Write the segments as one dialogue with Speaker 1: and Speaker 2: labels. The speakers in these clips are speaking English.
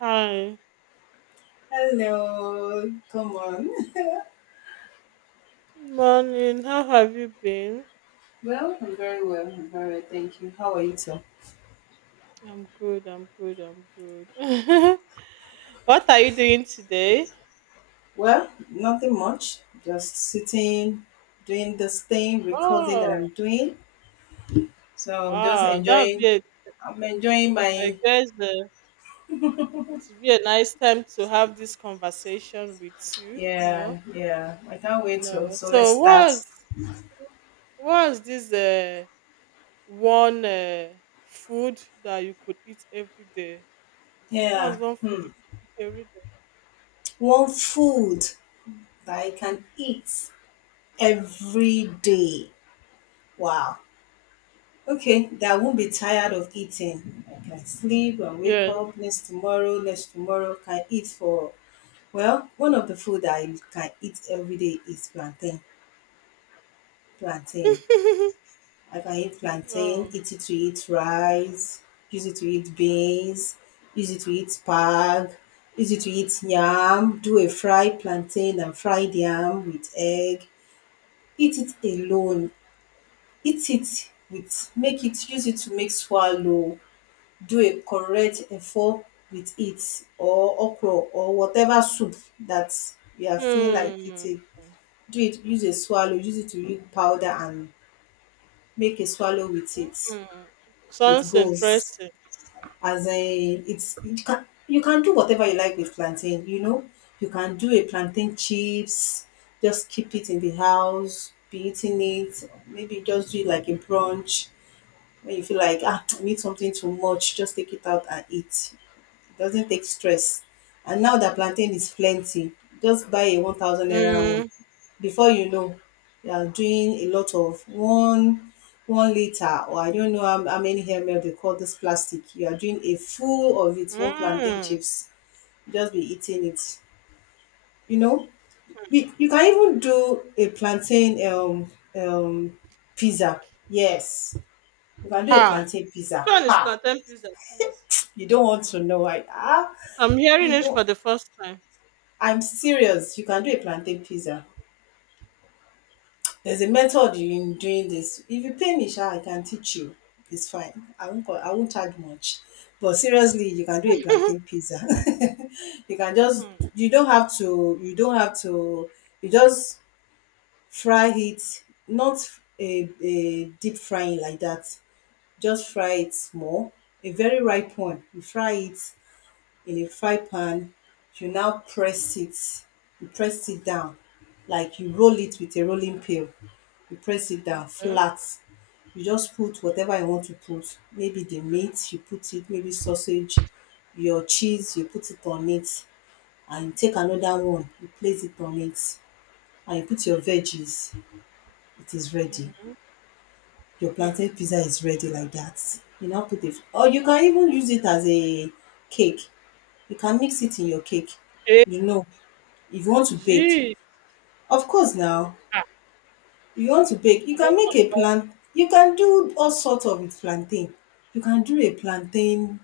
Speaker 1: Hi,
Speaker 2: Hello, come on.
Speaker 1: morning. How have you been?
Speaker 2: I'm very well. I'm very well, thank you. How are you too?
Speaker 1: I'm good. I'm good. What are you doing today?
Speaker 2: Well, nothing much. Just sitting, doing this thing, recording that
Speaker 1: Oh,
Speaker 2: I'm doing. So I'm just
Speaker 1: wow. That'll be.
Speaker 2: enjoying.
Speaker 1: A,
Speaker 2: I'm enjoying
Speaker 1: I
Speaker 2: my.
Speaker 1: guess uh, it would be a nice time to have this conversation with you. You know.
Speaker 2: Yeah, yeah. I can't wait to.
Speaker 1: No.
Speaker 2: So let's
Speaker 1: So
Speaker 2: start.
Speaker 1: what's what's this uh, one uh, food that you could eat every day? What's
Speaker 2: Yeah.
Speaker 1: one food you
Speaker 2: Hmm.
Speaker 1: could eat every day?
Speaker 2: One food that I can eat every day. Wow. Okay, that I won't be tired of eating. I can sleep and wake
Speaker 1: Yeah.
Speaker 2: up next tomorrow, next tomorrow. Can eat for, well, one of the food I can eat every day is plantain. Plantain. I can eat plantain,
Speaker 1: Oh.
Speaker 2: eat it to eat rice, use it to eat beans, use it to eat spag, use it to eat yam, do a fried plantain and fried yam with egg. Eat it alone. Eat it with, make it, use it to make swallow, do a correct efo with it, or okro or whatever soup that you are feeling like
Speaker 1: Hmm.
Speaker 2: eating. Do it, use a swallow, use it to make powder and make a swallow with it.
Speaker 1: Mm,
Speaker 2: It
Speaker 1: sounds
Speaker 2: goes
Speaker 1: interesting.
Speaker 2: as a, it's, you can, you can do whatever you like with plantain, you know, you can do a plantain chips, just keep it in the house, be eating it, maybe just do it like a brunch. When you feel like ah, I need something too much, just take it out and eat. Doesn't take stress. And now that plantain is plenty, just buy a 1,000 naira one.
Speaker 1: Mm,
Speaker 2: Before you know, you are doing a lot of one liter, or I don't know how many ml they call this plastic. You are doing a full of it, one plantain
Speaker 1: mm.
Speaker 2: chips. Just be eating it. You know, we, you can even do a plantain pizza. Yes, you can do a
Speaker 1: Ha.
Speaker 2: plantain
Speaker 1: Which
Speaker 2: pizza.
Speaker 1: one is
Speaker 2: Ha!
Speaker 1: plantain pizza, please?
Speaker 2: You don't want to know.
Speaker 1: I'm hearing
Speaker 2: If
Speaker 1: it
Speaker 2: you,
Speaker 1: for the first time.
Speaker 2: I'm serious. You can do a plantain pizza. There's a method in doing this. If you pay me, sha, I can teach you. It's fine. I won't. I won't charge much. But seriously, you can do a plantain pizza. You can just.
Speaker 1: Hmm,
Speaker 2: You don't have to. You don't have to. You just fry it. Not a deep frying like that. Just fry it small. A very ripe one. You fry it in a fry pan, you now press it, you press it down, like you roll it with a rolling pin, you press it down
Speaker 1: okay.
Speaker 2: flat. You just put whatever you want to put, maybe the meat you put it, maybe sausage, your cheese you put it on it, and you take another one, you place it on it and you put your veggies, it is ready.
Speaker 1: Mm-hmm.
Speaker 2: Your
Speaker 1: Hmm.
Speaker 2: plantain pizza is ready like that. You now put it. Or you can even use it as a cake. You can mix it in your cake,
Speaker 1: Eh,
Speaker 2: you know, if you want to bake,
Speaker 1: gee.
Speaker 2: of course now,
Speaker 1: Ah,
Speaker 2: if you want to bake
Speaker 1: I
Speaker 2: you can
Speaker 1: don't
Speaker 2: make a plant, you can do all sort of with plantain, you can do a plantain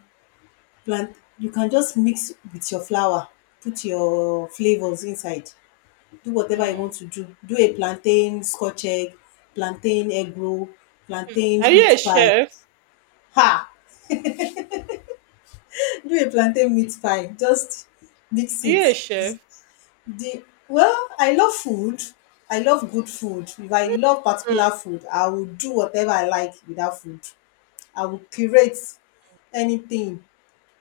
Speaker 2: plant, you can just mix with your flour, put your flavors inside, do
Speaker 1: know.
Speaker 2: whatever you want
Speaker 1: Mm.
Speaker 2: to do, do a plantain scotch egg, plantain egg roll, plantain
Speaker 1: Are you a
Speaker 2: meat pie.
Speaker 1: chef?
Speaker 2: Ha! Do a plantain meat pie, just mix
Speaker 1: Are
Speaker 2: it.
Speaker 1: you a chef?
Speaker 2: The Well, I love food. I love good food. If I love particular food, I will do whatever I like without food. I will curate anything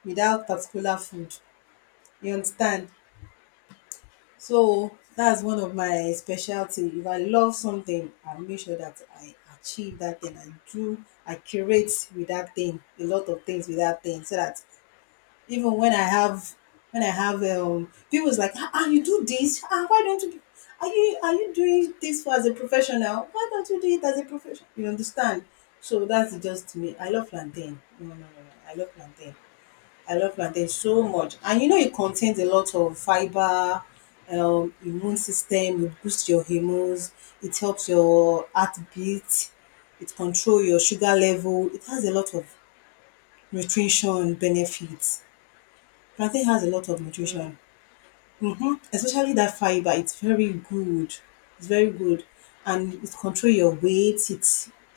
Speaker 2: without particular food. You understand? So that's one of my specialty. If I love something, I make sure that I achieve that thing. I do, I curate with that thing, a lot of things with that thing so that even when I have, when I have people's like, ah, ah, you do this? Ah, why don't you? Are you doing this for as a professional? Why don't you do it as a professional? You understand? So that's just me. I
Speaker 1: Mm,
Speaker 2: love plantain. No, no, no, no. I love plantain. I love plantain so much, and you know it contains a lot of fiber. Immune system. It boosts your hormones. It helps your heartbeat, it control your sugar level, it has a lot of nutrition benefits. Plantain has a lot of
Speaker 1: okay.
Speaker 2: nutrition. Hmm, especially that fiber, it's very good, it's very good, and it control your weight, it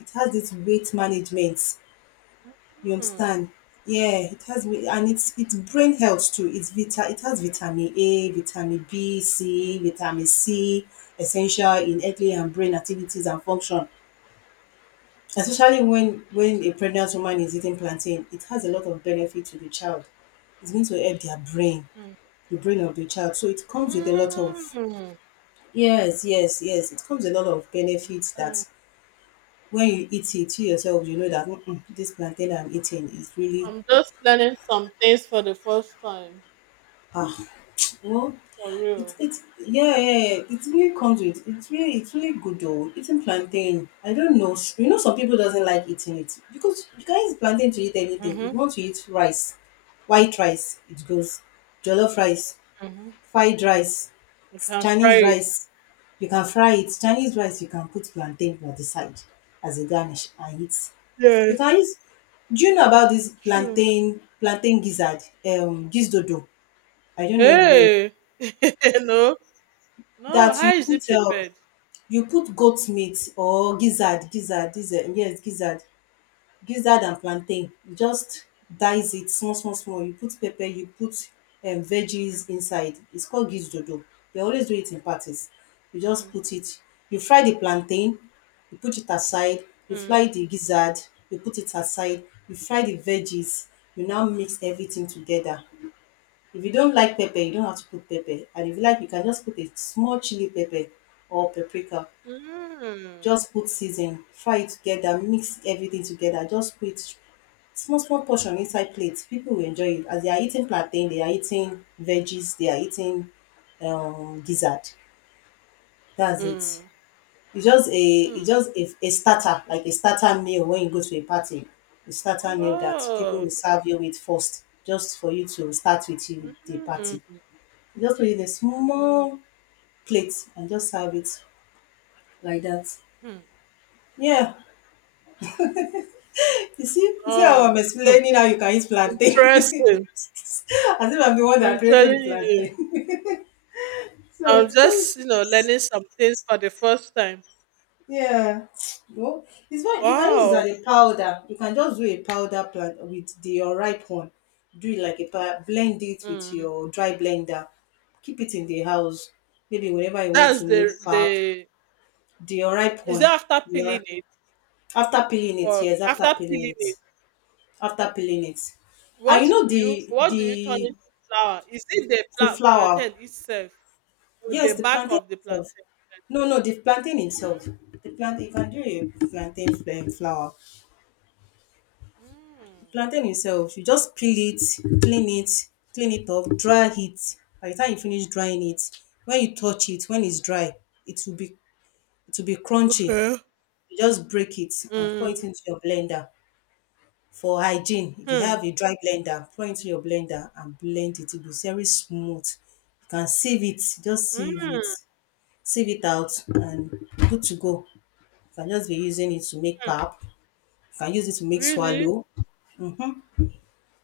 Speaker 2: it has this weight management, you
Speaker 1: Mm,
Speaker 2: understand. Yeah, it has weight, and it's brain health too, it has vitamin A, vitamin B C, vitamin C, essential in early and brain activities and function, especially when a pregnant woman is eating plantain, it has a lot of benefit to the child. It's going to help their brain,
Speaker 1: mm,
Speaker 2: the brain of the child. So it comes with a lot of,
Speaker 1: mm,
Speaker 2: yes, yes, yes. It comes with a lot of benefits
Speaker 1: mm.
Speaker 2: that when you eat it, you yourself you know that, "Mm-mm, this plantain I'm eating is really
Speaker 1: I'm just learning some things for the first time.
Speaker 2: ah." Well.
Speaker 1: For
Speaker 2: It,
Speaker 1: real.
Speaker 2: it yeah yeah yeah, it really comes with, it's really, it's really good though, eating plantain. I don't know, you know, some people doesn't like eating it, because you can use plantain to eat anything. If
Speaker 1: Mm-hmm.
Speaker 2: you want to eat rice, white rice, it goes, jollof rice,
Speaker 1: Mm-hmm.
Speaker 2: fried rice,
Speaker 1: You can fry
Speaker 2: Chinese
Speaker 1: it.
Speaker 2: rice, you can fry it. Chinese rice, you can put plantain for the side as a garnish and eat.
Speaker 1: Yeah,
Speaker 2: You can use, do you know about this
Speaker 1: true.
Speaker 2: plantain gizzard, this, I don't know if you know it.
Speaker 1: Hey! No. No,
Speaker 2: That
Speaker 1: how is it prepared?
Speaker 2: you put goat meat or gizzard, yes, gizzard. Gizzard and plantain, you just dice it small small small, you put pepper, you put veggies inside, it's called gizdodo. They always do it in parties. You just
Speaker 1: Mm,
Speaker 2: put it, you fry the plantain, you put it aside, you
Speaker 1: mm,
Speaker 2: fry the gizzard, you put it aside, you fry the veggies, you now mix everything together. If you don't like pepper, you don't have to put pepper, and if you like you can just put a small chili pepper or paprika.
Speaker 1: mm,
Speaker 2: Just put season, fry it together, mix everything together, just put small small portion inside plate. People will enjoy it as they are eating plantain, they are eating veggies, they are eating gizzard. That's it.
Speaker 1: mm,
Speaker 2: It's just a,
Speaker 1: mm.
Speaker 2: a starter, like a starter meal when you go to a party, a starter meal that people will
Speaker 1: Oh.
Speaker 2: serve you with first, just for you to start with you the
Speaker 1: Mm,
Speaker 2: party. You just put it in a
Speaker 1: mm,
Speaker 2: small plate and just serve it like that,
Speaker 1: mm.
Speaker 2: yeah. You see how I'm
Speaker 1: Oh,
Speaker 2: explaining how you can eat plantain.
Speaker 1: interesting.
Speaker 2: As if I'm the one
Speaker 1: I'm
Speaker 2: that created
Speaker 1: telling
Speaker 2: the
Speaker 1: you.
Speaker 2: plantain. So
Speaker 1: I'm
Speaker 2: it
Speaker 1: just,
Speaker 2: comes,
Speaker 1: you know, learning some things for the first time.
Speaker 2: yeah. Well, it's not, you can use it
Speaker 1: Wow.
Speaker 2: as a powder. You can just do a powder plant with the unripe one. Do it like a blend it with
Speaker 1: Mm.
Speaker 2: your dry blender. Keep it in the house. Maybe whenever you want
Speaker 1: That's
Speaker 2: to make pap,
Speaker 1: the
Speaker 2: the unripe
Speaker 1: is it
Speaker 2: one.
Speaker 1: after
Speaker 2: The
Speaker 1: peeling it
Speaker 2: After peeling it,
Speaker 1: or
Speaker 2: yes,
Speaker 1: after
Speaker 2: after peeling
Speaker 1: peeling
Speaker 2: it,
Speaker 1: it?
Speaker 2: after peeling it.
Speaker 1: What
Speaker 2: And you know
Speaker 1: do you what do you turn into flour? Is it the
Speaker 2: the flour.
Speaker 1: plantain itself? With the
Speaker 2: Yes, the
Speaker 1: back
Speaker 2: plantain
Speaker 1: of the
Speaker 2: itself.
Speaker 1: plantain.
Speaker 2: No, no, the plantain
Speaker 1: Mm.
Speaker 2: itself. The plantain, you can do a flour. The
Speaker 1: Mm.
Speaker 2: plantain itself, you just peel it, clean it, clean it off, dry it. By the time you finish drying it, when you touch it, when it's dry, it will be it will be crunchy.
Speaker 1: Okay.
Speaker 2: You just break it and pour it
Speaker 1: Mm.
Speaker 2: into your blender for hygiene. If you
Speaker 1: Hmm.
Speaker 2: have a dry blender, pour it into your blender and blend it. It will be very smooth. You can sieve it, just
Speaker 1: Mm.
Speaker 2: sieve it out, and good to go. You can just be using it to make pap. You can use it to make
Speaker 1: Really?
Speaker 2: swallow.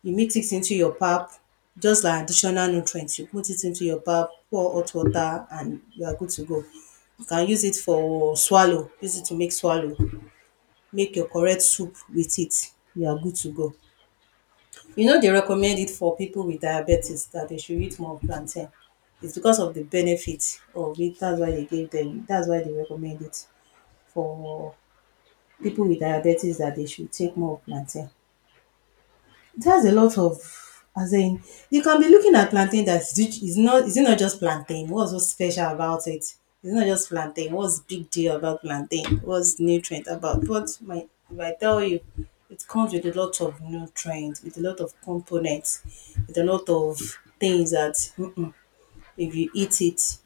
Speaker 2: You mix it into your pap, just like additional nutrients. You put it into your pap, pour hot water, and you are good to go. You can use it for swallow. Use it to make swallow. Make your correct soup with it. You are good to go. You know they recommend it for people with diabetes that they should eat more plantain. It's because of the benefit of it. That's why they gave them. That's why they recommend it for people with diabetes that they should take more plantain. That's a lot of, as in, you can be looking at plantain that is not, is it not just plantain? What's so special about it? It's not just plantain. What's big deal about plantain? What's nutrient about? But my, if I tell you, it comes with a lot of nutrients, with a lot of components, with a lot of things that, mm-mm, if you eat it,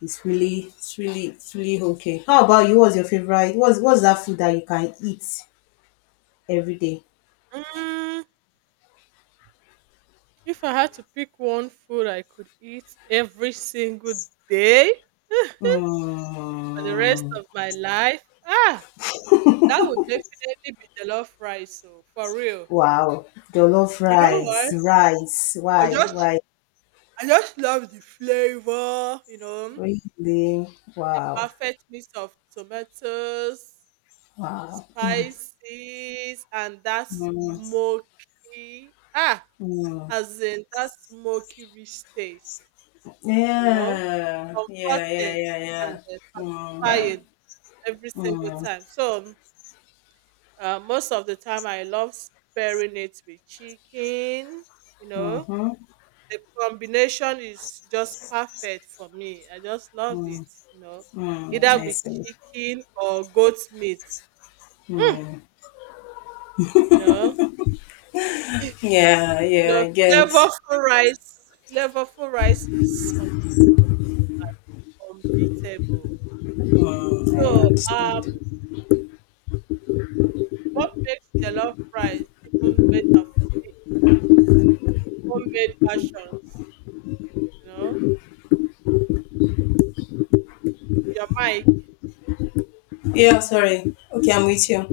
Speaker 2: it's really it's really okay. How about you? What's your favorite? What's that food that you can eat every day?
Speaker 1: Mm. If I had to pick one food I could eat every single day for the rest
Speaker 2: Mm.
Speaker 1: of my life, ah, that would definitely be jollof rice. So for real,
Speaker 2: Wow, jollof
Speaker 1: you know why?
Speaker 2: rice,
Speaker 1: I just
Speaker 2: why,
Speaker 1: I just love the flavor. You know,
Speaker 2: really?
Speaker 1: the
Speaker 2: Wow,
Speaker 1: perfect mix of tomatoes.
Speaker 2: wow.
Speaker 1: Spices and that
Speaker 2: Mm,
Speaker 1: smoky,
Speaker 2: mm.
Speaker 1: as in that smoky rich taste, you know,
Speaker 2: Yeah,
Speaker 1: it's
Speaker 2: yeah, yeah,
Speaker 1: comforting
Speaker 2: yeah, yeah.
Speaker 1: and
Speaker 2: Mm,
Speaker 1: satisfying every single
Speaker 2: mm,
Speaker 1: time. Most of the time, I love pairing it with chicken. You know,
Speaker 2: mm-hmm,
Speaker 1: the combination is just perfect for me. I just love
Speaker 2: mm,
Speaker 1: it. You know,
Speaker 2: mm,
Speaker 1: either
Speaker 2: I
Speaker 1: with
Speaker 2: see.
Speaker 1: chicken or goat meat. Mm,
Speaker 2: Mm.
Speaker 1: you know.
Speaker 2: Yeah,
Speaker 1: You
Speaker 2: yeah,
Speaker 1: know,
Speaker 2: I get.
Speaker 1: flavorful rice, unbeatable.
Speaker 2: Mm, I
Speaker 1: So, um,
Speaker 2: understand.
Speaker 1: what makes jollof rice even better for me is homemade versions. You know, your mic,
Speaker 2: Yeah, sorry. Okay, I'm with you.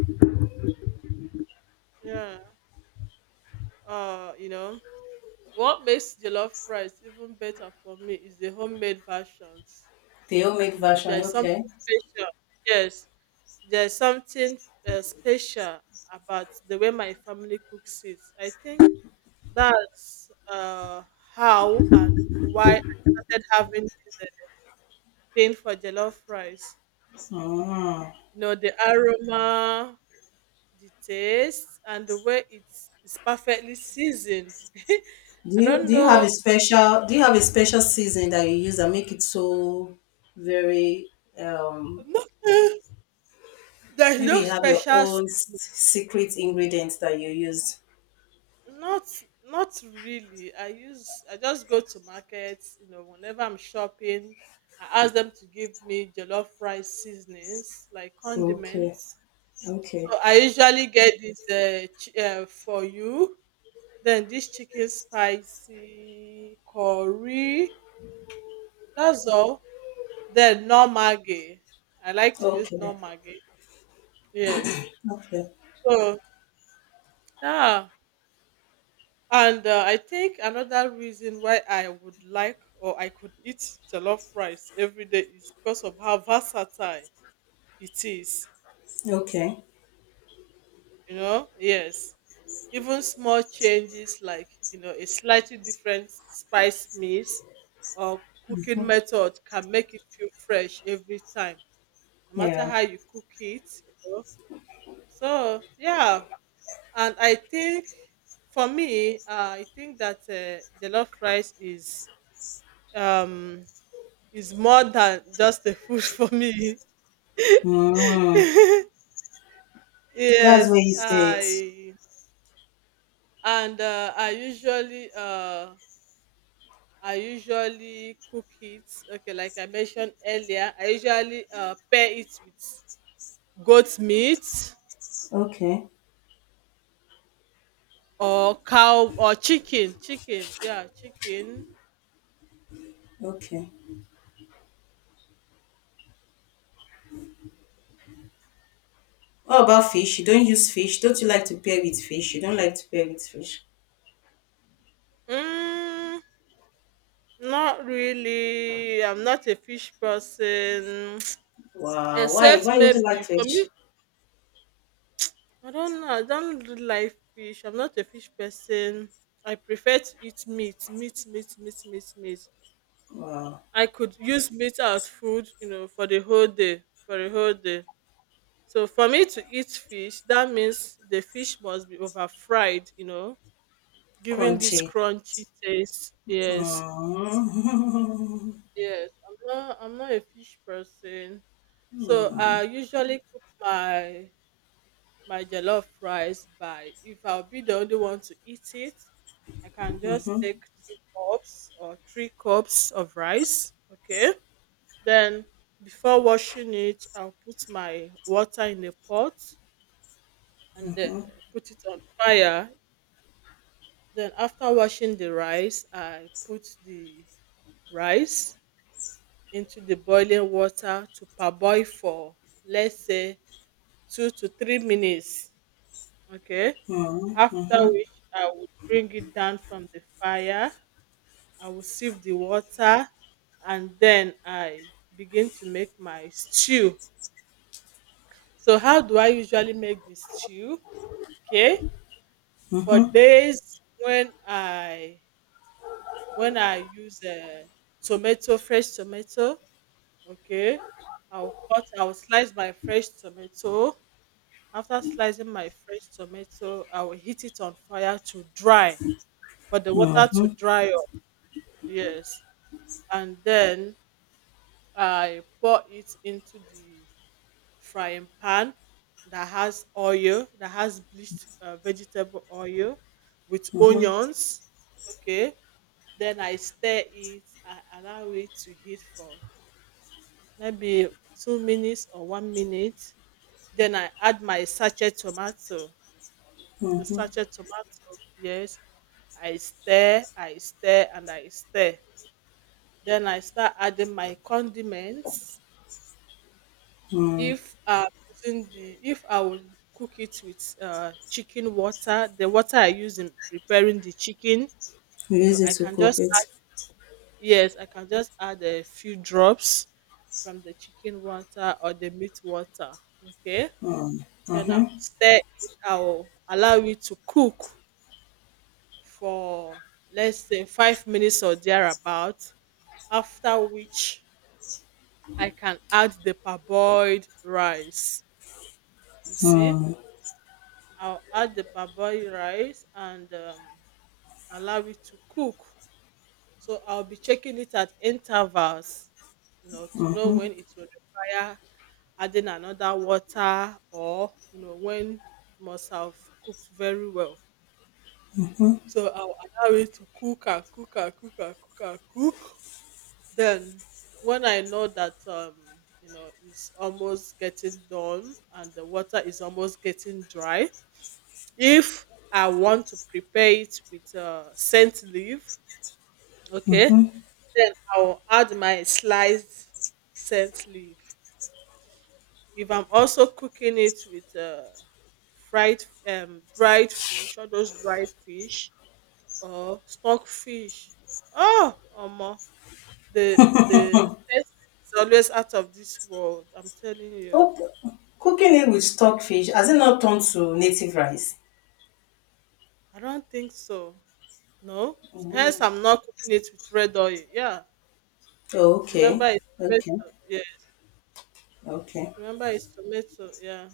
Speaker 1: yeah. You know, what makes jollof rice even better for me is the homemade versions.
Speaker 2: The homemade
Speaker 1: You know,
Speaker 2: version,
Speaker 1: there's something
Speaker 2: okay.
Speaker 1: special. Yes, there's something special about the way my family cooks it. I think that's how and why I started having this thing for jollof rice.
Speaker 2: Mm.
Speaker 1: You know, the aroma, the taste, and the way it's perfectly seasoned.
Speaker 2: Do
Speaker 1: I
Speaker 2: you
Speaker 1: don't
Speaker 2: do you have
Speaker 1: know.
Speaker 2: a special season that you use that make it so very um
Speaker 1: Not, there's
Speaker 2: maybe
Speaker 1: no
Speaker 2: you have your
Speaker 1: special. se-
Speaker 2: own secret ingredients that you use.
Speaker 1: Not not really. I just go to markets. You know, whenever I'm shopping, I ask them to give me jollof rice seasonings like
Speaker 2: Okay.
Speaker 1: condiments.
Speaker 2: Okay.
Speaker 1: So I usually get this for you. Then this chicken spicy curry. That's all. Then no maggi. I like to use no
Speaker 2: Okay.
Speaker 1: maggi. Yes.
Speaker 2: Okay.
Speaker 1: So yeah, and I think another reason why I would like or I could eat jollof rice every day is because of how versatile it is.
Speaker 2: Okay.
Speaker 1: You know, yes, even small changes like, you know, a slightly different spice mix or cooking
Speaker 2: Mhm.
Speaker 1: method can make it feel fresh every time, no matter
Speaker 2: Yeah.
Speaker 1: how you cook it, you know. So yeah, and I think for me, I think that jollof rice um is more than just a food for me.
Speaker 2: Mm. That's where
Speaker 1: yes
Speaker 2: you say it.
Speaker 1: i and uh, i usually uh I usually cook it. Okay, like I mentioned earlier, I usually pair it with goat meat
Speaker 2: Okay.
Speaker 1: or cow or chicken. Chicken, yeah, chicken.
Speaker 2: Okay. What about fish? You don't use fish. Don't you like to pair with fish? You don't like to pair with fish.
Speaker 1: Mm, not really. I'm not a fish person.
Speaker 2: Wow. Why
Speaker 1: Except
Speaker 2: why you don't like
Speaker 1: maybe for me.
Speaker 2: fish?
Speaker 1: I don't know. I don't really like fish. I'm not a fish person. I prefer to eat meat, meat, meat, meat, meat, meat.
Speaker 2: Wow.
Speaker 1: I could use meat as food, you know, for the whole day. For the whole day. So for me to eat fish, that means the fish must be over fried, you know, giving this
Speaker 2: Crunchy.
Speaker 1: crunchy taste. Yes.
Speaker 2: It
Speaker 1: Yes. I'm not a fish person. So I usually cook my jollof rice by, if I'll be the only one to eat it, I can just take two cups or three cups of rice. Okay. Then before washing it, I'll put my water in the pot and put it on fire. Then after washing the rice, I put the rice into the boiling water to parboil for, let's say, 2 to 3 minutes. Okay. After which I would bring it down from the fire. I will sieve the water and then I begin to make my stew. So how do I usually make the stew? Okay. For days when I use tomato, fresh tomato, okay, I'll slice my fresh tomato. After slicing my fresh tomato, I will heat it on fire to dry, for the water to dry up. Yes. And then I pour it into the frying pan that has oil, that has bleached vegetable oil with onions. Okay. Then I stir it. I allow it to heat for maybe 2 minutes or one minute. Then I add my sachet tomato. The sachet tomato, yes. I stir. Then I start adding my condiments. If I will cook it with chicken water, the water I use in preparing the chicken, you know,
Speaker 2: is it
Speaker 1: I
Speaker 2: to
Speaker 1: can
Speaker 2: cook
Speaker 1: just
Speaker 2: it.
Speaker 1: yes, I can just add a few drops from the chicken water or the meat water. Okay.
Speaker 2: Mm,
Speaker 1: Then
Speaker 2: mhm,
Speaker 1: I'll stir it. I'll allow it to cook for, let's say, 5 minutes or thereabout. After which I can add the parboiled rice. You see,
Speaker 2: mm,
Speaker 1: I'll add the parboiled rice and allow it to cook. So I'll be checking it at intervals, you know, to know
Speaker 2: mhm.
Speaker 1: when it will require adding another water, or you know when it must have cooked very well. So I'll allow it to cook and cook and cook and cook and cook. Then when I know that you know it's almost getting done and the water is almost getting dry, if I want to prepare it with scent leaf, okay, then I'll add my sliced scent leaf. If I'm also cooking it with fried dried fish, all those dried fish or stock fish, oh omo, the the taste is always out of this world, I'm telling you.
Speaker 2: Oh, cooking it with stockfish has it not turned to native rice?
Speaker 1: I don't think so. No, hence
Speaker 2: Mm.
Speaker 1: I'm not cooking it with red oil. Yeah,
Speaker 2: Oh,
Speaker 1: remember
Speaker 2: okay,
Speaker 1: it's
Speaker 2: okay,
Speaker 1: tomato. Yes,
Speaker 2: okay.
Speaker 1: remember it's tomato. Yeah.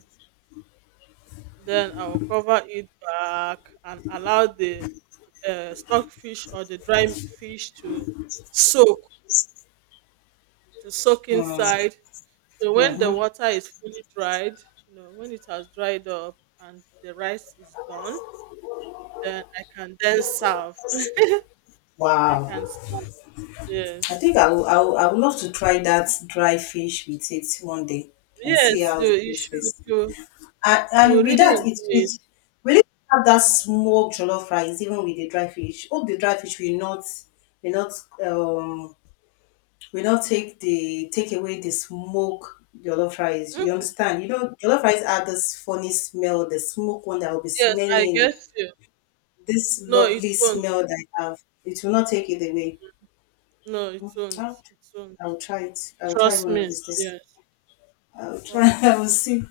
Speaker 1: Then I will cover it back and allow the stockfish or the dry fish to soak, to soak
Speaker 2: Mm,
Speaker 1: inside. So when the
Speaker 2: mhm.
Speaker 1: water is fully dried, you know, when it has dried up and the rice is done, then I can then serve. I can
Speaker 2: Wow.
Speaker 1: serve.
Speaker 2: I
Speaker 1: Yes,
Speaker 2: think I would love to try that dry fish with it one day and
Speaker 1: yes,
Speaker 2: see how it
Speaker 1: you should.
Speaker 2: tastes.
Speaker 1: You
Speaker 2: And,
Speaker 1: you will
Speaker 2: and with
Speaker 1: really
Speaker 2: that, it
Speaker 1: enjoy it.
Speaker 2: it we need have that smoked jollof rice, even with the dry fish. Hope the dry fish will not um will not take the take away the smoke jollof rice.
Speaker 1: Mm,
Speaker 2: You understand? You know, jollof rice have this funny smell, the smoke one that will be
Speaker 1: yes, I
Speaker 2: smelling
Speaker 1: get you.
Speaker 2: this
Speaker 1: No, it
Speaker 2: lovely
Speaker 1: won't.
Speaker 2: smell that I have. It will not take it away.
Speaker 1: No, it won't.
Speaker 2: I'll,
Speaker 1: It won't.
Speaker 2: I'll try it. I'll try
Speaker 1: Trust
Speaker 2: one of
Speaker 1: me.
Speaker 2: these days.
Speaker 1: Yes.
Speaker 2: I'll try.
Speaker 1: Trust me.
Speaker 2: I will see.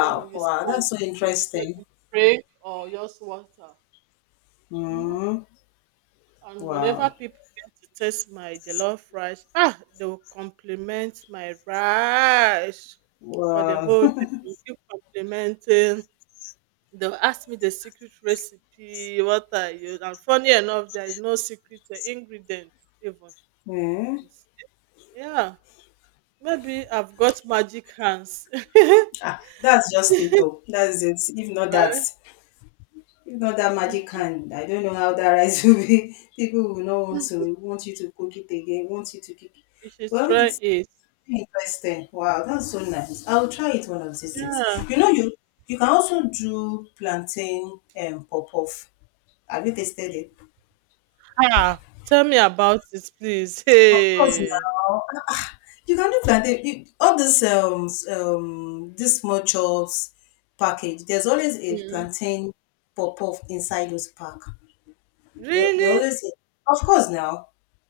Speaker 1: So you
Speaker 2: wow,
Speaker 1: see,
Speaker 2: that's so
Speaker 1: you said
Speaker 2: interesting.
Speaker 1: with spray or just water. Hmm.
Speaker 2: Mm,
Speaker 1: And whenever
Speaker 2: wow.
Speaker 1: people get to taste my jollof rice, ah, they will compliment my rice for the
Speaker 2: Wow.
Speaker 1: whole day. They will keep complimenting. They'll ask me the secret recipe, what I use. And funny enough, there is no secret ingredient even.
Speaker 2: Hmm.
Speaker 1: You see. Yeah, maybe I've got magic hands.
Speaker 2: Ah, that's just it though. That's it.
Speaker 1: Right?
Speaker 2: If not that magic hand, I don't know how that rice will be. People will not want to want you to cook it again, want you to cook it.
Speaker 1: You should
Speaker 2: Well,
Speaker 1: try
Speaker 2: it's
Speaker 1: it.
Speaker 2: really interesting. Wow, that's so nice. I'll try it one of these days.
Speaker 1: Yeah.
Speaker 2: You know, you can also do plantain and pop off. Have you tasted it?
Speaker 1: Ah, tell me about it, please.
Speaker 2: Of course
Speaker 1: Hey.
Speaker 2: now. You can look like all this this small chops package. There's always a
Speaker 1: Mm.
Speaker 2: plantain pop off inside those pack. They
Speaker 1: Really?
Speaker 2: always of course now.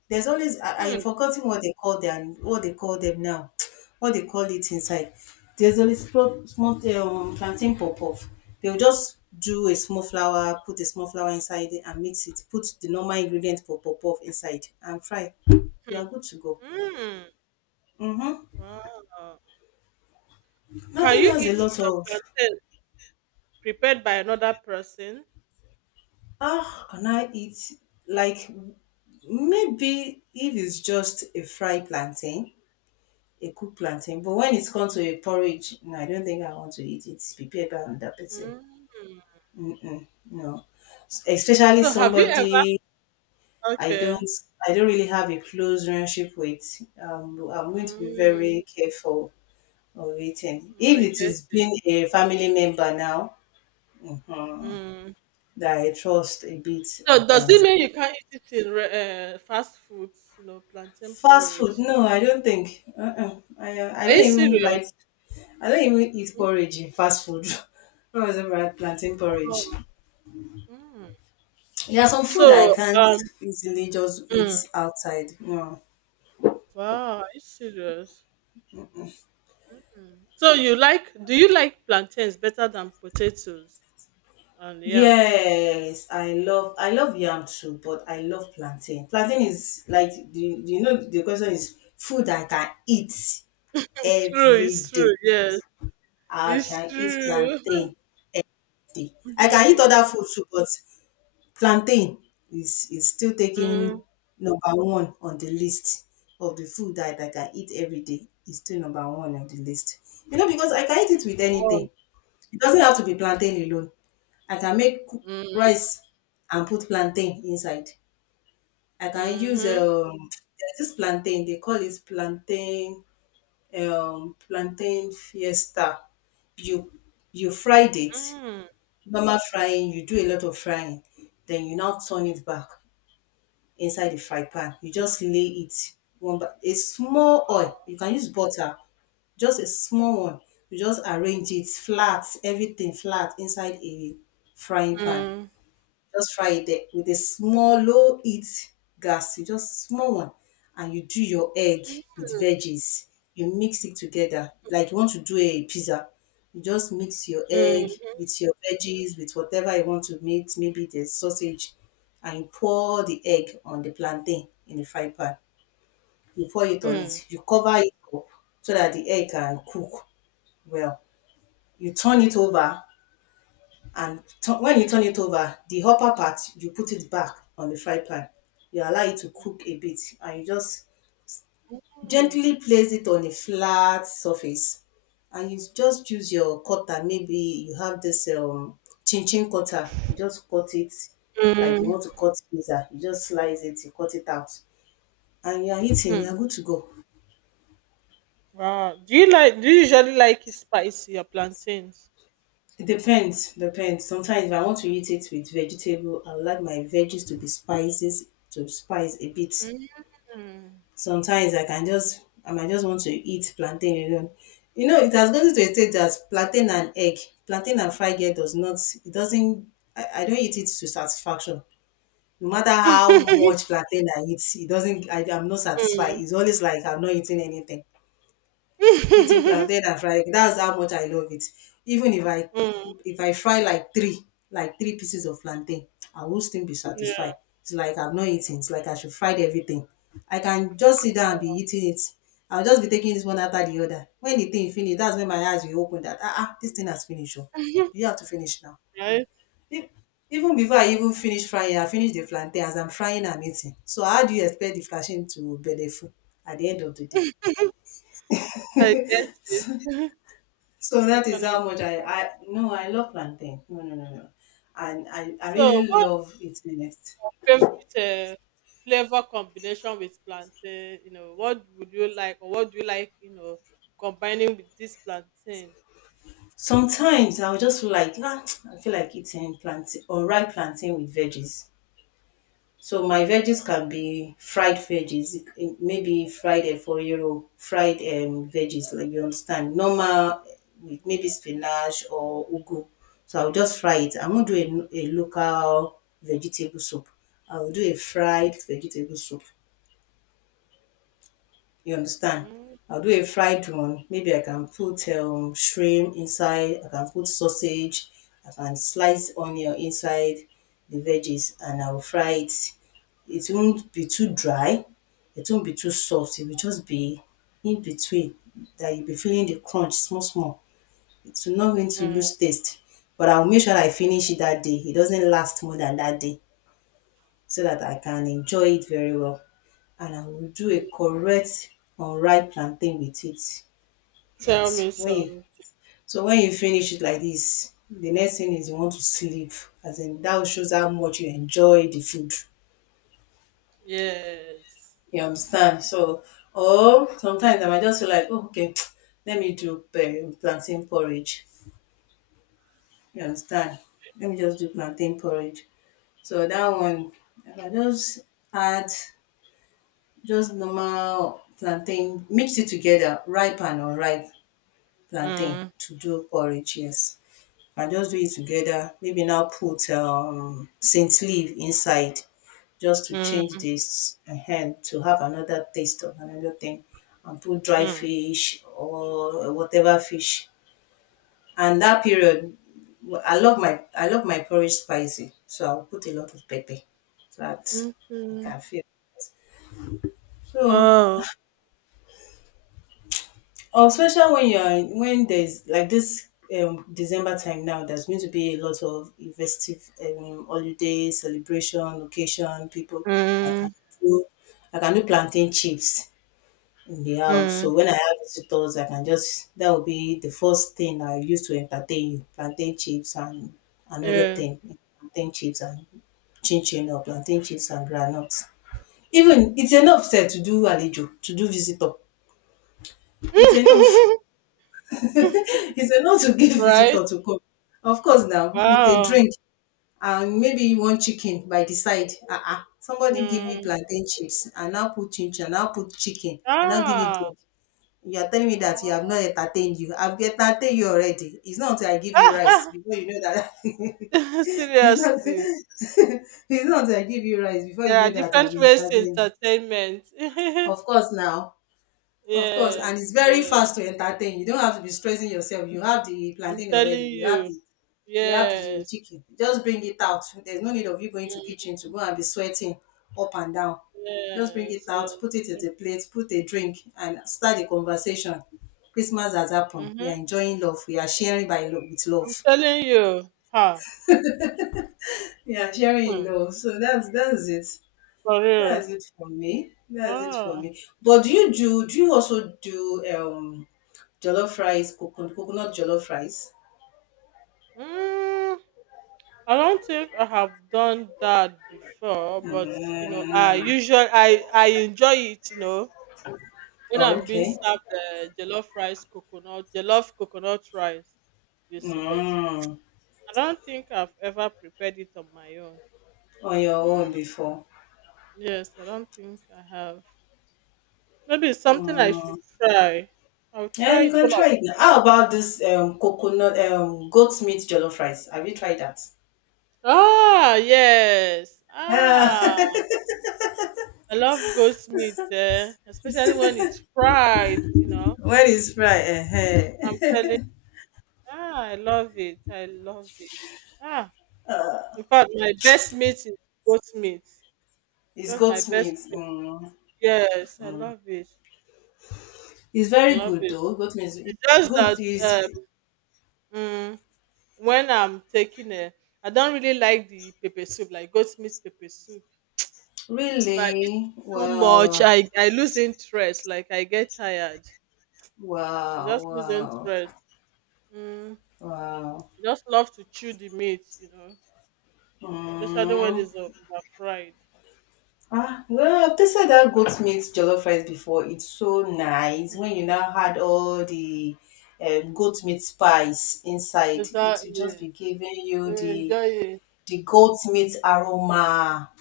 Speaker 2: There's always
Speaker 1: Hmm,
Speaker 2: I've forgotten what they call them now. What they call it inside. There's always small plantain pop off. They'll just do a small flour, put a small flour inside it and mix it. Put the normal ingredient for pop off inside and fry. You
Speaker 1: hmm,
Speaker 2: are good to go.
Speaker 1: hmm.
Speaker 2: Mm-hmm.
Speaker 1: Wow. Can
Speaker 2: Nothing
Speaker 1: you
Speaker 2: has a
Speaker 1: eat
Speaker 2: lot
Speaker 1: the
Speaker 2: of
Speaker 1: plantain prepared by another person?
Speaker 2: ah, can I eat? Like maybe if it's just a fried plantain, a cooked plantain. But when it's come to a porridge, no, I don't think I want to eat it. It's prepared by another person.
Speaker 1: Mm.
Speaker 2: No, especially
Speaker 1: So have you ever
Speaker 2: somebody I
Speaker 1: Okay.
Speaker 2: don't I don't really have a close relationship with. I'm going to be
Speaker 1: Mm.
Speaker 2: very careful of eating.
Speaker 1: Oh,
Speaker 2: If
Speaker 1: I
Speaker 2: it
Speaker 1: get
Speaker 2: is
Speaker 1: it.
Speaker 2: being a family member now
Speaker 1: Mm.
Speaker 2: that I trust a bit,
Speaker 1: So
Speaker 2: I
Speaker 1: does
Speaker 2: can.
Speaker 1: it mean you can't eat it in fast foods, you know, plantain
Speaker 2: Fast food?
Speaker 1: porridge?
Speaker 2: No, I don't think. Uh-uh. I
Speaker 1: Are
Speaker 2: don't
Speaker 1: you
Speaker 2: even
Speaker 1: serious?
Speaker 2: like. I don't even eat
Speaker 1: Mm.
Speaker 2: porridge in fast food. When I was ever at Plantain porridge.
Speaker 1: Wow. Mm.
Speaker 2: There are some food I
Speaker 1: So
Speaker 2: can't
Speaker 1: um
Speaker 2: easily just eat
Speaker 1: mm.
Speaker 2: outside. No.
Speaker 1: Wow, are you serious? Mm. So, you like, do you like plantains better than potatoes and yams?
Speaker 2: Yes, I love yam too, but I love plantain. Plantain is like do you, you know the question is food I can eat
Speaker 1: True,
Speaker 2: every
Speaker 1: it's
Speaker 2: day.
Speaker 1: true, yes.
Speaker 2: I
Speaker 1: It's
Speaker 2: can eat
Speaker 1: true.
Speaker 2: plantain day. I can eat
Speaker 1: Mm-hmm.
Speaker 2: other food too, but plantain is still taking
Speaker 1: Mm.
Speaker 2: number one on the list of the food that I can eat every day. It's still number one on the list. You know, because I can eat it with
Speaker 1: Wow.
Speaker 2: anything. It doesn't have to be plantain alone. I can make cook
Speaker 1: Mm.
Speaker 2: rice and put plantain inside. I can use
Speaker 1: Hmm.
Speaker 2: there's this plantain, they call it plantain plantain fiesta. You you fried it,
Speaker 1: Mm.
Speaker 2: normal frying, you do a lot of frying, then you now turn it back inside the fry pan. You just lay it one by a small oil. You can use butter, just a small one. You just arrange it flat, everything flat inside a frying pan.
Speaker 1: Mm.
Speaker 2: Just fry it there with a small low heat gas, you just small one and you do your egg with veggies. You mix it together like you want to do a pizza. You just mix your egg with your veggies, with whatever you want to mix, maybe the sausage, and you pour the egg on the plantain in the fry pan. You pour it
Speaker 1: Mm.
Speaker 2: on
Speaker 1: Mm.
Speaker 2: it. You cover it up so that the egg can cook well. You turn it over and when you turn it over the upper part you put it back on the fry pan you allow it to cook a bit and you just
Speaker 1: Mm.
Speaker 2: gently place it on a flat surface and you just use your cutter maybe you have this chin chin cutter you just cut it like you
Speaker 1: Mm.
Speaker 2: want to cut pizza you just slice it you cut it out and you are eating
Speaker 1: Mm.
Speaker 2: you are good to go.
Speaker 1: Wow. Do you like, do you usually like it spicy, your plantains?
Speaker 2: It depends, depends. Sometimes if I want to eat it with vegetable I would like my veggies to be spices to spice a bit.
Speaker 1: Mm.
Speaker 2: Sometimes I might just want to eat plantain alone. You know, it has gotten to a stage that plantain and egg, plantain and fried egg does not it doesn't I don't eat it to satisfaction. No matter how
Speaker 1: Mm.
Speaker 2: much plantain I eat, it doesn't I'm not satisfied. It's always like I'm not eating anything eating plantain and frying. That's how much I love it. Even
Speaker 1: Mm.
Speaker 2: if I fry like three pieces of plantain, I will still be
Speaker 1: Yeah.
Speaker 2: satisfied. It's like I've not eaten. It's like I should fry everything. I can just sit down and be eating it. I'll just be taking this one after the other. When the thing finish, that's when my eyes will open that ah, ah this thing has finished. Oh. You have to finish now.
Speaker 1: Right?
Speaker 2: E- Even before I even finish frying, I finish the plantain. As I'm frying, I'm eating. So how do you expect the cashew to be full at the end of the day?
Speaker 1: I get it.
Speaker 2: So
Speaker 1: I
Speaker 2: that is
Speaker 1: can.
Speaker 2: how much I love plantain. No, no, no, no. And I
Speaker 1: So,
Speaker 2: really
Speaker 1: what
Speaker 2: love eating it.
Speaker 1: favorite flavor combination with plantain? You know, what would you like, or what do you like, you know, combining with this plantain?
Speaker 2: Sometimes I'll just feel like ah, I feel like eating plantain or ripe plantain with veggies. So my
Speaker 1: Mm-hmm.
Speaker 2: veggies can be fried veggies, eh, maybe fried for euro, fried veggies like you understand, normal with maybe spinach or ugu. So I'll just fry it. I won't do a local vegetable soup. I'll do a fried vegetable soup. You understand? I'll do a fried one. Maybe I can put shrimp inside. I can put sausage. I can slice onion inside the veggies, and I'll fry it. It won't be too dry. It won't be too soft. It will just be in between that you'll be feeling the crunch small small. It's not going to
Speaker 1: Mm-hmm.
Speaker 2: lose taste. But I'll make sure I finish it that day. It doesn't last more than that day so that I can enjoy it very well and I will do a correct unripe plantain with it. That
Speaker 1: Tell me
Speaker 2: when you
Speaker 1: some.
Speaker 2: so when you finish it like this, the next thing is you want to sleep. As in that shows how much you enjoy the food.
Speaker 1: Yes.
Speaker 2: You understand? So or sometimes I might just feel like, oh, okay, let me do plantain porridge. You understand? Let me just do plantain porridge. So that one, I might just add just normal plantain, mix it together, ripe and unripe plantain
Speaker 1: Mm.
Speaker 2: to do porridge, yes. And just do it together, maybe now put scent leaf inside just to change
Speaker 1: Mm-hmm.
Speaker 2: this to have another taste of another thing and put dry fish or whatever fish. And that period I love my porridge spicy, so I'll put a lot of pepper so that I
Speaker 1: Okay.
Speaker 2: can feel. So
Speaker 1: Wow.
Speaker 2: or especially when you are when there's like this December time now, there's going to be a lot of festive holiday celebration, occasion. People, I
Speaker 1: Mm-hmm.
Speaker 2: can do, I can do plantain chips in the house. So when I have visitors, I can just that will be the first thing I use to entertain you: plantain chips and another
Speaker 1: Yeah.
Speaker 2: thing, plantain chips and chin chin or plantain chips and groundnuts. Even it's enough said to do alejo, to do visitor. It's enough. It's enough to give
Speaker 1: Right.
Speaker 2: visitor to come. Of course, now with a
Speaker 1: Wow.
Speaker 2: drink and maybe you want chicken by the side. Uh-uh. Somebody give you
Speaker 1: Mm.
Speaker 2: plantain chips and now put chinch and now put chicken and now give you
Speaker 1: Ah.
Speaker 2: drink. You are telling me that
Speaker 1: Wow.
Speaker 2: you have not entertained you. I've entertained you already. It's not until I give you rice before you know that. It's not.
Speaker 1: Seriously.
Speaker 2: It's not until I give you rice before
Speaker 1: There are
Speaker 2: you know that I've
Speaker 1: different ways to
Speaker 2: entertained you.
Speaker 1: entertainment.
Speaker 2: Of course, now. Of course, and it's
Speaker 1: Yes,
Speaker 2: very
Speaker 1: yes.
Speaker 2: fast to entertain. You don't have to be stressing yourself. You have the
Speaker 1: I'm
Speaker 2: plantain
Speaker 1: telling
Speaker 2: already.
Speaker 1: you.
Speaker 2: You have the
Speaker 1: Yes.
Speaker 2: chicken, just bring it out. There's no need of you going to
Speaker 1: Mm,
Speaker 2: kitchen to go and be sweating up and down. Just bring it
Speaker 1: yes, yes.
Speaker 2: out, put it at a plate, put a drink and start the conversation. Christmas has happened, we are
Speaker 1: Mm-hmm.
Speaker 2: enjoying love, we are sharing by with
Speaker 1: I'm
Speaker 2: love,
Speaker 1: telling you. Huh.
Speaker 2: yeah, sharing in
Speaker 1: Hmm.
Speaker 2: love. So that's it.
Speaker 1: For real.
Speaker 2: That's it for me, that's it for
Speaker 1: Oh.
Speaker 2: me. But do you do do you also do jollof rice, coconut, coconut jollof rice?
Speaker 1: Mm, I don't think I have done that before, but you know, I
Speaker 2: Mm.
Speaker 1: usually I enjoy it, you know, when
Speaker 2: Oh,
Speaker 1: I'm being
Speaker 2: okay.
Speaker 1: served jollof rice coconut, jollof coconut rice, you see, but
Speaker 2: Mm.
Speaker 1: I don't think I've ever prepared it on my own.
Speaker 2: On your own
Speaker 1: Mm,
Speaker 2: before.
Speaker 1: yes, I don't think I have. Maybe it's something I should try. I'll
Speaker 2: Yeah,
Speaker 1: try
Speaker 2: you
Speaker 1: it
Speaker 2: can
Speaker 1: one of
Speaker 2: try it now.
Speaker 1: these
Speaker 2: How
Speaker 1: days.
Speaker 2: about this coconut goat meat jollof rice? Have you tried that?
Speaker 1: Ah, yes. Ah,
Speaker 2: Uh,
Speaker 1: I love goat's meat, eh? Especially when it's fried, you know.
Speaker 2: when it's fried,
Speaker 1: I'm telling Ah, I love it. I love it. Ah, in fact, my best meat is goat's meat.
Speaker 2: it's
Speaker 1: That's
Speaker 2: goat
Speaker 1: my best.
Speaker 2: meat. Mm,
Speaker 1: Yes, I
Speaker 2: mm.
Speaker 1: love it.
Speaker 2: It's
Speaker 1: I
Speaker 2: very
Speaker 1: love
Speaker 2: good
Speaker 1: it.
Speaker 2: though. Goat meat is
Speaker 1: It's
Speaker 2: it's
Speaker 1: just
Speaker 2: good.
Speaker 1: that
Speaker 2: Is
Speaker 1: mm, when I'm taking I don't really like the pepper soup, like goat meat pepper soup. If I eat it
Speaker 2: really
Speaker 1: too much,
Speaker 2: wow,
Speaker 1: I lose interest. Like I get tired. I
Speaker 2: wow,
Speaker 1: just lose
Speaker 2: wow,
Speaker 1: interest. Mm,
Speaker 2: wow.
Speaker 1: I just love to chew the meat, you know, especially when
Speaker 2: Mm.
Speaker 1: it's over fried.
Speaker 2: Ah, well, I've tasted that goat meat jollof rice before. It's so nice.
Speaker 1: Mm,
Speaker 2: When you now add all the goat meat spice inside, it will just
Speaker 1: exactly.
Speaker 2: be giving you
Speaker 1: You
Speaker 2: the
Speaker 1: enjoy it.
Speaker 2: the goat meat aroma.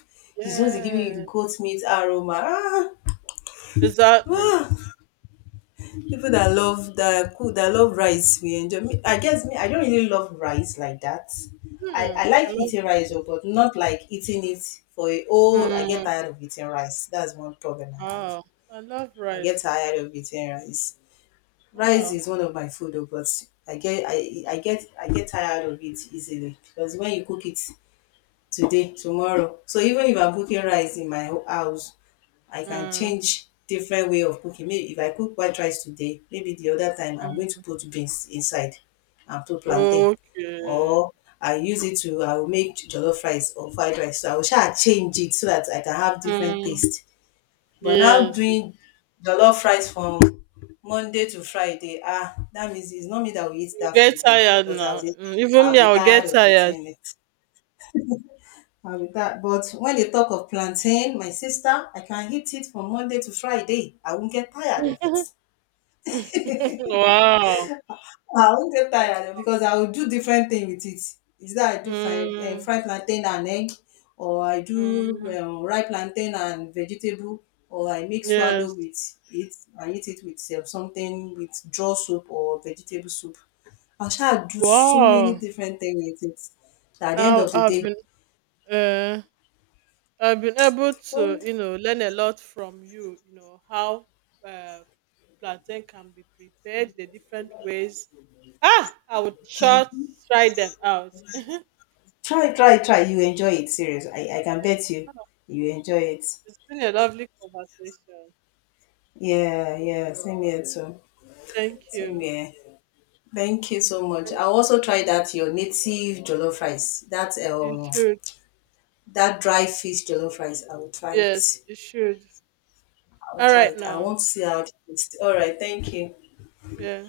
Speaker 2: It's just giving you the
Speaker 1: Yeah.
Speaker 2: goat meat aroma. Ah,
Speaker 1: Exactly.
Speaker 2: ah. People that love that cook that love rice, we enjoy. Me, I guess me, I don't really love rice like that. I,
Speaker 1: Hmm.
Speaker 2: I
Speaker 1: I
Speaker 2: like
Speaker 1: love.
Speaker 2: eating rice, oh, but not like eating it for a whole. I get
Speaker 1: Mm.
Speaker 2: tired of eating rice. That's one problem I have.
Speaker 1: Wow. I love
Speaker 2: I get
Speaker 1: rice.
Speaker 2: tired of eating rice. Rice
Speaker 1: Wow.
Speaker 2: is one of my food, oh, but I get tired of it easily because when you cook it today, tomorrow. So even if I'm cooking rice in my house, I can
Speaker 1: Mm.
Speaker 2: change different way of cooking. Maybe if I cook white rice today, maybe the other time I'm going to
Speaker 1: Mm.
Speaker 2: put beans inside and put plantain,
Speaker 1: Okay.
Speaker 2: or I use it to I will make jollof rice or fried rice. So I will try change it so that I can have different
Speaker 1: Mm.
Speaker 2: taste. But now
Speaker 1: Yes, you
Speaker 2: doing jollof rice from Monday to Friday, ah, that means it's not me that will eat that
Speaker 1: get
Speaker 2: food though,
Speaker 1: tired
Speaker 2: because
Speaker 1: now. Mm, even
Speaker 2: I'll
Speaker 1: me,
Speaker 2: be
Speaker 1: I'll get
Speaker 2: tired of
Speaker 1: tired.
Speaker 2: eating it. I'll be tired. But when they talk of plantain, my sister, I can eat it from Monday to Friday. I won't get tired of it.
Speaker 1: Wow.
Speaker 2: I won't get tired oh, because I will do different thing with it. Is that I do fry,
Speaker 1: Mm,
Speaker 2: fry plantain and egg, or I do
Speaker 1: mm,
Speaker 2: ripe plantain and vegetable, or I make swallow
Speaker 1: yes.
Speaker 2: with it and eat it with something with draw soup or vegetable soup. I shall do so many
Speaker 1: Wow.
Speaker 2: different things with it. That at the end
Speaker 1: I,
Speaker 2: of the
Speaker 1: I've
Speaker 2: day,
Speaker 1: been uh, I've been able
Speaker 2: oh,
Speaker 1: to, you know, learn a lot from you. You know how uh, plantain can be prepared, the different ways. Ah, I would sure try them out. Yes.
Speaker 2: try, try, try. You enjoy it, serious. I can bet you, you enjoy it.
Speaker 1: It's been a lovely conversation.
Speaker 2: Yeah, yeah. Same here too.
Speaker 1: Thank
Speaker 2: Same
Speaker 1: you.
Speaker 2: here. Thank you so much.
Speaker 1: Thank
Speaker 2: I'll also try that your native jollof rice. That
Speaker 1: You you should.
Speaker 2: that dry fish jollof rice. I will try
Speaker 1: Yes,
Speaker 2: it.
Speaker 1: you should.
Speaker 2: I'll
Speaker 1: All
Speaker 2: try
Speaker 1: right
Speaker 2: it. I
Speaker 1: now.
Speaker 2: want to see how it tastes. All right, thank you.
Speaker 1: Yeah.